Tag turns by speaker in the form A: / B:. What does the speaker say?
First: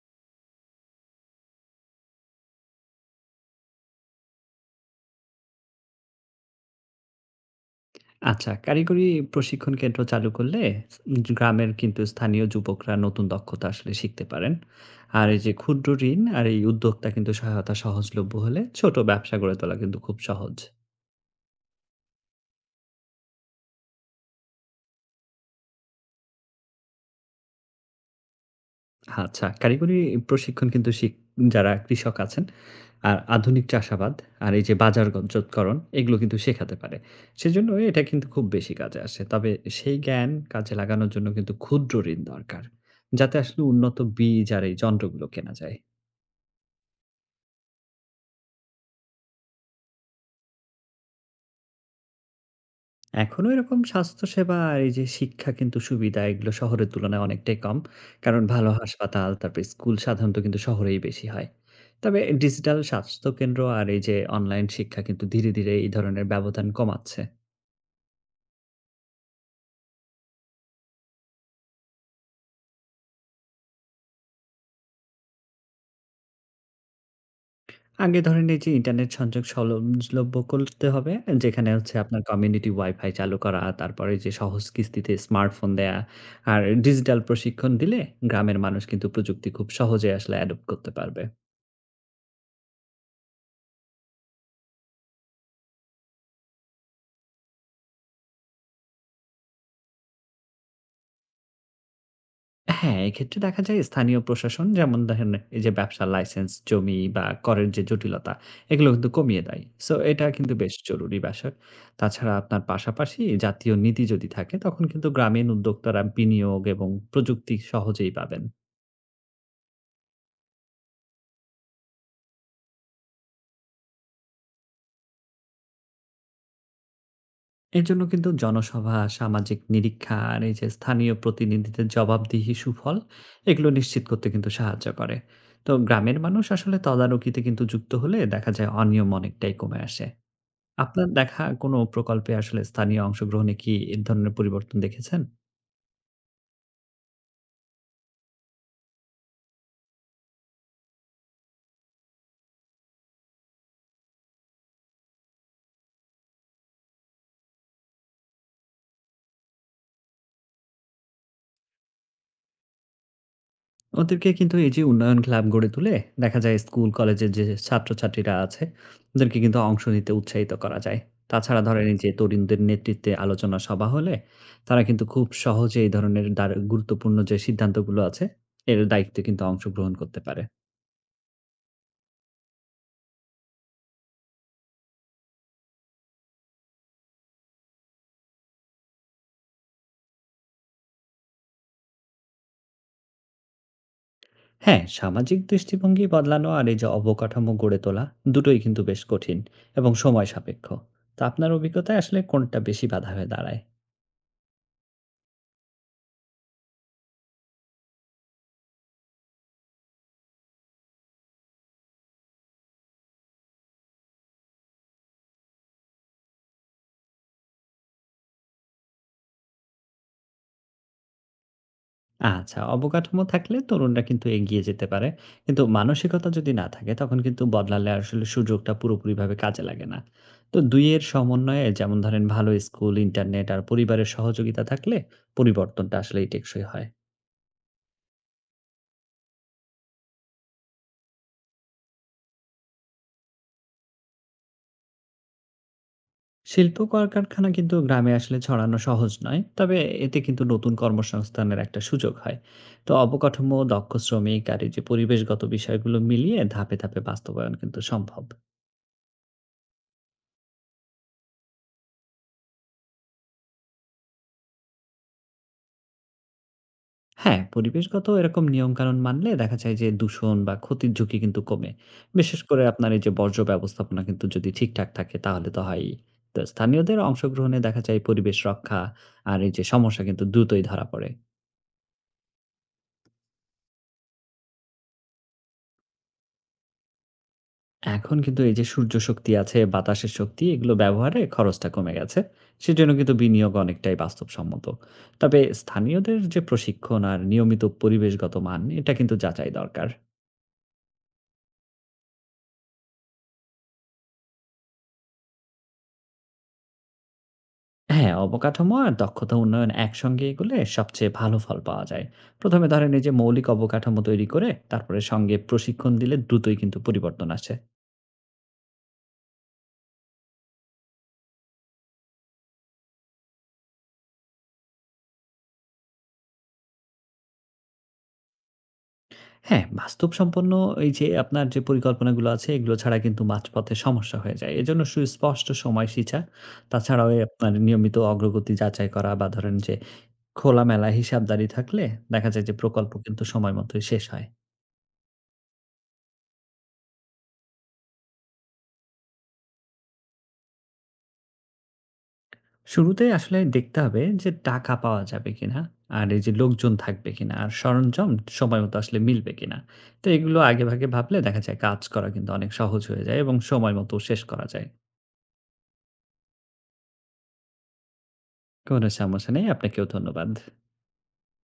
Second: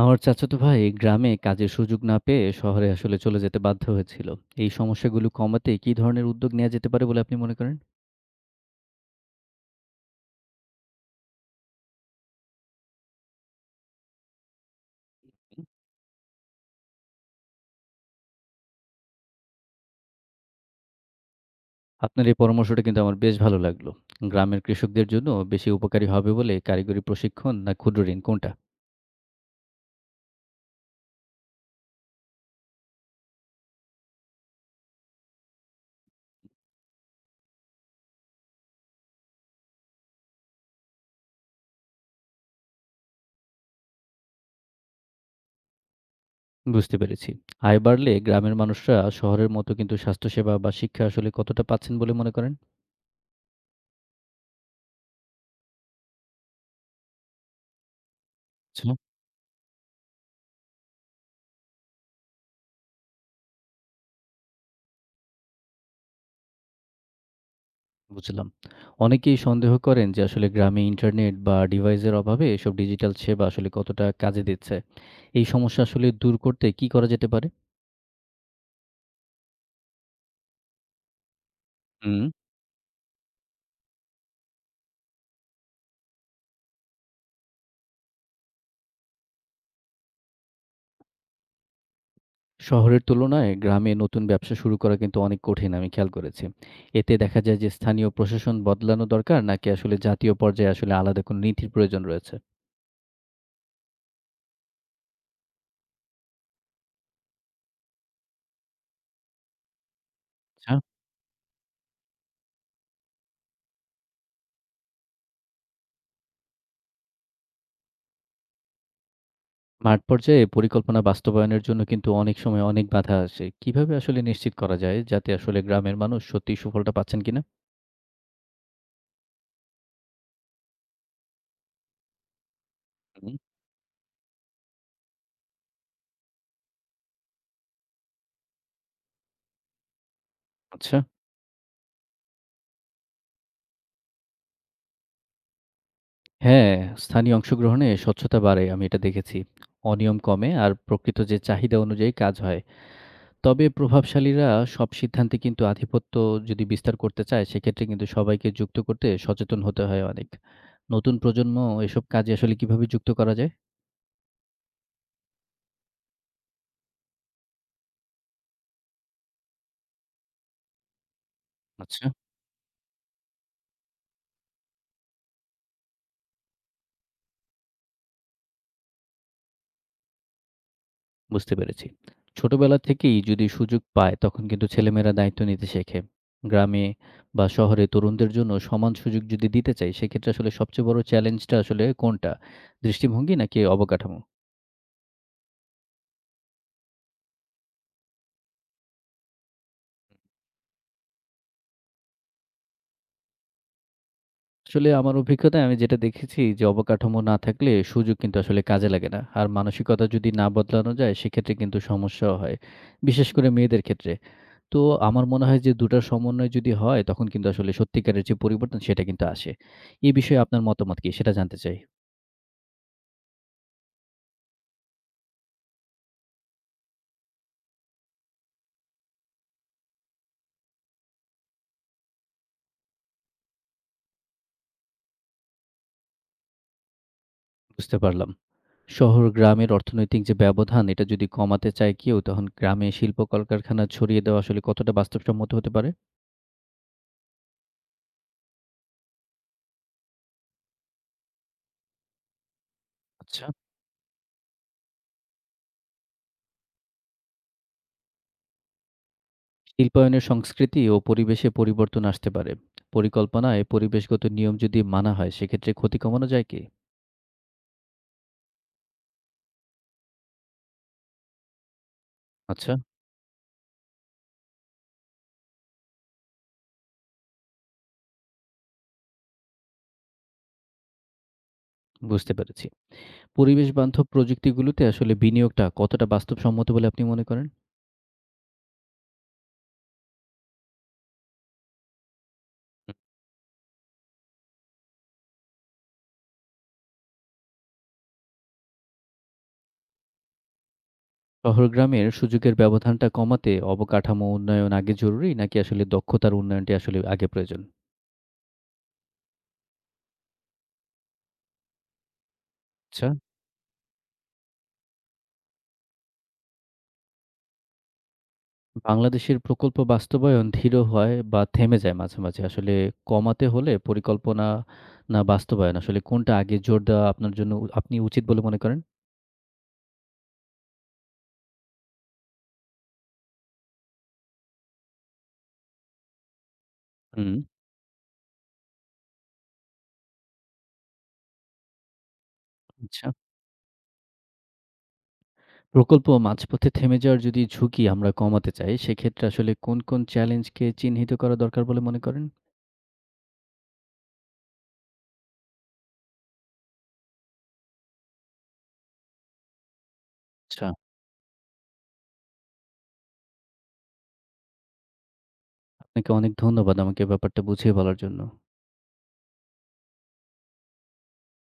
A: আমার চাচাতো ভাই গ্রামে কাজের সুযোগ না পেয়ে শহরে আসলে চলে যেতে বাধ্য হয়েছিল। এই সমস্যাগুলো কমাতে কি ধরনের উদ্যোগ নেওয়া যেতে পারে বলে আপনি মনে করেন?
B: আচ্ছা, কারিগরি প্রশিক্ষণ কেন্দ্র চালু করলে স গ্রামের কিন্তু স্থানীয় যুবকরা নতুন দক্ষতা আসলে শিখতে পারেন। আর এই যে ক্ষুদ্র ঋণ আর এই উদ্যোক্তা কিন্তু সহায়তা সহজলভ্য হলে ছোট ব্যবসা গড়ে তোলা কিন্তু খুব সহজ।
A: আপনার এই পরামর্শটা কিন্তু আমার বেশ ভালো লাগলো। গ্রামের কৃষকদের জন্য বেশি উপকারী হবে বলে কারিগরি প্রশিক্ষণ না ক্ষুদ্র ঋণ কোনটা?
B: আচ্ছা, কারিগরি প্রশিক্ষণ কিন্তু যারা কৃষক আছেন, আর আধুনিক চাষাবাদ আর এই যে বাজারগতকরণ, এগুলো কিন্তু শেখাতে পারে। সেজন্য এটা কিন্তু খুব বেশি কাজে আসে। তবে সেই জ্ঞান কাজে লাগানোর জন্য কিন্তু ক্ষুদ্র ঋণ দরকার, যাতে আসলে উন্নত বীজ আর এই যন্ত্রগুলো কেনা যায়।
A: বুঝতে পেরেছি। আয় বাড়লে গ্রামের মানুষরা শহরের মতো কিন্তু স্বাস্থ্যসেবা বা শিক্ষা আসলে কতটা পাচ্ছেন বলে মনে করেন?
B: এখনো এরকম স্বাস্থ্যসেবা আর এই যে শিক্ষা কিন্তু সুবিধা, এগুলো শহরের তুলনায় অনেকটাই কম। কারণ ভালো
A: আচ্ছা।
B: হাসপাতাল, তারপরে স্কুল সাধারণত কিন্তু শহরেই বেশি হয়। তবে ডিজিটাল স্বাস্থ্যকেন্দ্র আর এই যে অনলাইন শিক্ষা কিন্তু ধীরে, ধীরে এই ধরনের ব্যবধান কমাচ্ছে।
A: বুঝলাম। অনেকেই সন্দেহ করেন যে আসলে গ্রামে ইন্টারনেট বা ডিভাইসের অভাবে এসব ডিজিটাল সেবা আসলে কতটা কাজে দিচ্ছে। এই সমস্যা আসলে দূর করতে কি করা যেতে পারে?
B: আগে ধরেন, এই যে ইন্টারনেট সংযোগ সহজলভ্য করতে হবে। যেখানে হচ্ছে আপনার
A: হুম।
B: কমিউনিটি ওয়াইফাই চালু করা, তারপরে যে সহজ কিস্তিতে স্মার্টফোন দেয়া আর ডিজিটাল প্রশিক্ষণ দিলে গ্রামের মানুষ কিন্তু প্রযুক্তি খুব সহজে আসলে অ্যাডপ্ট করতে পারবে।
A: শহরের তুলনায় গ্রামে নতুন ব্যবসা শুরু করা কিন্তু অনেক কঠিন আমি খেয়াল করেছি। এতে দেখা যায় যে স্থানীয় প্রশাসন বদলানো দরকার নাকি আসলে জাতীয় পর্যায়ে আসলে আলাদা কোনো নীতির প্রয়োজন রয়েছে?
B: হ্যাঁ, এক্ষেত্রে দেখা যায় স্থানীয় প্রশাসন, যেমন দেখেন এই যে ব্যবসার লাইসেন্স, জমি বা করের যে জটিলতা, এগুলো কিন্তু কমিয়ে দেয়। সো এটা কিন্তু
A: আচ্ছা।
B: বেশ জরুরি বিষয়। তাছাড়া আপনার পাশাপাশি জাতীয় নীতি যদি থাকে, তখন কিন্তু গ্রামীণ উদ্যোক্তারা বিনিয়োগ এবং প্রযুক্তি সহজেই পাবেন।
A: মাঠ পর্যায়ে পরিকল্পনা বাস্তবায়নের জন্য কিন্তু অনেক সময় অনেক বাধা আসে। কিভাবে আসলে নিশ্চিত করা যায় যাতে আসলে গ্রামের মানুষ সত্যিই সুফলটা পাচ্ছেন কিনা?
B: এর জন্য কিন্তু জনসভা, সামাজিক নিরীক্ষা আর এই যে স্থানীয় প্রতিনিধিদের জবাবদিহি, সুফল,
A: হুম,
B: এগুলো নিশ্চিত করতে কিন্তু সাহায্য করে। তো গ্রামের মানুষ আসলে তদারকিতে কিন্তু যুক্ত হলে দেখা যায় অনিয়ম অনেকটাই কমে আসে।
A: আচ্ছা।
B: আপনার দেখা কোনো প্রকল্পে আসলে স্থানীয় অংশগ্রহণে কি এ ধরনের পরিবর্তন দেখেছেন?
A: হ্যাঁ, স্থানীয় অংশগ্রহণে স্বচ্ছতা বাড়ে আমি এটা দেখেছি। অনিয়ম কমে আর প্রকৃত যে চাহিদা অনুযায়ী কাজ হয়। তবে প্রভাবশালীরা সব সিদ্ধান্তে কিন্তু আধিপত্য যদি বিস্তার করতে চায় সেক্ষেত্রে কিন্তু সবাইকে যুক্ত করতে সচেতন হতে হয় অনেক। নতুন প্রজন্ম এসব কাজে আসলে কিভাবে যুক্ত করা যায়?
B: ওদেরকে কিন্তু এই যে উন্নয়ন ক্লাব গড়ে তুলে, দেখা যায় স্কুল কলেজের যে ছাত্রছাত্রীরা আছে, ওদেরকে কিন্তু অংশ নিতে উৎসাহিত করা যায়। তাছাড়া ধরেন, এই
A: আচ্ছা।
B: যে তরুণদের নেতৃত্বে আলোচনা সভা হলে তারা কিন্তু খুব সহজে এই ধরনের গুরুত্বপূর্ণ যে সিদ্ধান্তগুলো আছে, এর দায়িত্বে কিন্তু অংশগ্রহণ করতে পারে।
A: বুঝতে পেরেছি। ছোটবেলা থেকেই যদি সুযোগ পায়, তখন কিন্তু ছেলেমেয়েরা দায়িত্ব নিতে শেখে। গ্রামে বা শহরে তরুণদের জন্য সমান সুযোগ যদি দিতে চাই, সেক্ষেত্রে আসলে সবচেয়ে বড় চ্যালেঞ্জটা আসলে কোনটা? দৃষ্টিভঙ্গি নাকি অবকাঠামো?
B: হ্যাঁ, সামাজিক দৃষ্টিভঙ্গি বদলানো আর এই যে অবকাঠামো গড়ে তোলা, দুটোই কিন্তু বেশ কঠিন এবং সময় সাপেক্ষ। তো আপনার অভিজ্ঞতায় আসলে কোনটা বেশি বাধা হয়ে দাঁড়ায়?
A: আসলে আমার অভিজ্ঞতায় আমি যেটা দেখেছি যে, অবকাঠামো না থাকলে সুযোগ কিন্তু আসলে কাজে লাগে না। আর মানসিকতা যদি না বদলানো যায়, সেক্ষেত্রে কিন্তু সমস্যাও হয়। বিশেষ করে মেয়েদের ক্ষেত্রে। তো আমার মনে হয় যে ২ টার সমন্বয় যদি হয়, তখন কিন্তু আসলে সত্যিকারের যে পরিবর্তন সেটা কিন্তু আসে। এ বিষয়ে আপনার মতামত কি? সেটা জানতে চাই।
B: আচ্ছা, অবকাঠামো থাকলে তরুণরা কিন্তু এগিয়ে যেতে পারে। কিন্তু মানসিকতা যদি না থাকে, তখন কিন্তু বদলালে আসলে সুযোগটা পুরোপুরিভাবে কাজে লাগে না। তো ২ এর সমন্বয়ে, যেমন ধরেন ভালো স্কুল, ইন্টারনেট আর পরিবারের সহযোগিতা থাকলে পরিবর্তনটা আসলেই টেকসই হয়।
A: বুঝতে পারলাম। শহর গ্রামের অর্থনৈতিক যে ব্যবধান এটা যদি কমাতে চায় কেউ, তখন গ্রামে শিল্প কলকারখানা ছড়িয়ে দেওয়া আসলে কতটা বাস্তবসম্মত হতে পারে?
B: শিল্প কলকারখানা কিন্তু গ্রামে আসলে ছড়ানো সহজ নয়। তবে এতে কিন্তু নতুন কর্মসংস্থানের একটা সুযোগ হয়। তো
A: আচ্ছা।
B: অবকাঠামো, দক্ষ শ্রমিক আর এই যে পরিবেশগত বিষয়গুলো মিলিয়ে ধাপে, ধাপে বাস্তবায়ন কিন্তু সম্ভব।
A: শিল্পায়নের সংস্কৃতি ও পরিবেশে পরিবর্তন আসতে পারে। পরিকল্পনায় পরিবেশগত নিয়ম যদি মানা হয়, সেক্ষেত্রে ক্ষতি কমানো যায় কি?
B: হ্যাঁ, পরিবেশগত এরকম নিয়মকানুন মানলে দেখা যায় যে দূষণ বা ক্ষতির ঝুঁকি কিন্তু কমে। বিশেষ করে
A: আচ্ছা,
B: আপনার এই যে বর্জ্য ব্যবস্থাপনা কিন্তু যদি ঠিকঠাক থাকে, তাহলে তো হয়ই। তো স্থানীয়দের অংশগ্রহণে দেখা যায় পরিবেশ রক্ষা আর এই যে সমস্যা কিন্তু দ্রুতই ধরা পড়ে।
A: বুঝতে পেরেছি। পরিবেশ বান্ধব প্রযুক্তিগুলোতে আসলে বিনিয়োগটা কতটা বাস্তবসম্মত বলে আপনি মনে করেন?
B: এখন কিন্তু এই যে সূর্য শক্তি আছে, বাতাসের শক্তি, এগুলো ব্যবহারে খরচটা কমে গেছে। সেজন্য কিন্তু বিনিয়োগ অনেকটাই বাস্তবসম্মত। তবে স্থানীয়দের যে প্রশিক্ষণ আর নিয়মিত পরিবেশগত মান, এটা কিন্তু যাচাই দরকার।
A: শহর গ্রামের সুযোগের ব্যবধানটা কমাতে অবকাঠামো উন্নয়ন আগে জরুরি নাকি আসলে দক্ষতার উন্নয়নটি আসলে আগে প্রয়োজন?
B: হ্যাঁ, অবকাঠামো আর দক্ষতা উন্নয়ন একসঙ্গে এগোলে সবচেয়ে ভালো ফল পাওয়া যায়। ১ম এ ধরেন, এই
A: আচ্ছা,
B: যে মৌলিক অবকাঠামো তৈরি করে তারপরে সঙ্গে প্রশিক্ষণ দিলে দ্রুতই কিন্তু পরিবর্তন আসে।
A: বাংলাদেশের প্রকল্প বাস্তবায়ন ধীর হয় বা থেমে যায় মাঝে, মাঝে। আসলে কমাতে হলে পরিকল্পনা না বাস্তবায়ন আসলে কোনটা আগে জোর দেওয়া আপনার জন্য আপনি উচিত বলে মনে করেন?
B: হ্যাঁ, বাস্তবসম্পন্ন এই যে আপনার যে পরিকল্পনাগুলো আছে, এগুলো ছাড়া কিন্তু মাঝপথে সমস্যা হয়ে যায়। এজন্য সুস্পষ্ট সময়সূচি, তাছাড়াও এই
A: হুম,
B: আপনার নিয়মিত অগ্রগতি যাচাই করা বা ধরেন যে খোলামেলা হিসাবদারি থাকলে দেখা যায় যে প্রকল্প
A: আচ্ছা।
B: কিন্তু সময় মতোই শেষ হয়।
A: প্রকল্প মাঝপথে থেমে যাওয়ার যদি ঝুঁকি আমরা কমাতে চাই সেক্ষেত্রে আসলে কোন, কোন চ্যালেঞ্জকে চিহ্নিত করা দরকার বলে মনে করেন?
B: শুরুতেই আসলে দেখতে হবে যে টাকা পাওয়া যাবে কিনা? আর এই যে লোকজন থাকবে কিনা? আর সরঞ্জাম সময় মতো আসলে মিলবে কিনা? তো এগুলো
A: আচ্ছা,
B: আগেভাগে ভাবলে দেখা যায় কাজ করা কিন্তু অনেক সহজ হয়ে যায় এবং সময় মতো শেষ করা যায়।
A: আপনাকে অনেক ধন্যবাদ আমাকে ব্যাপারটা বুঝিয়ে বলার জন্য।
B: কোনো সমস্যা নেই। আপনাকেও ধন্যবাদ।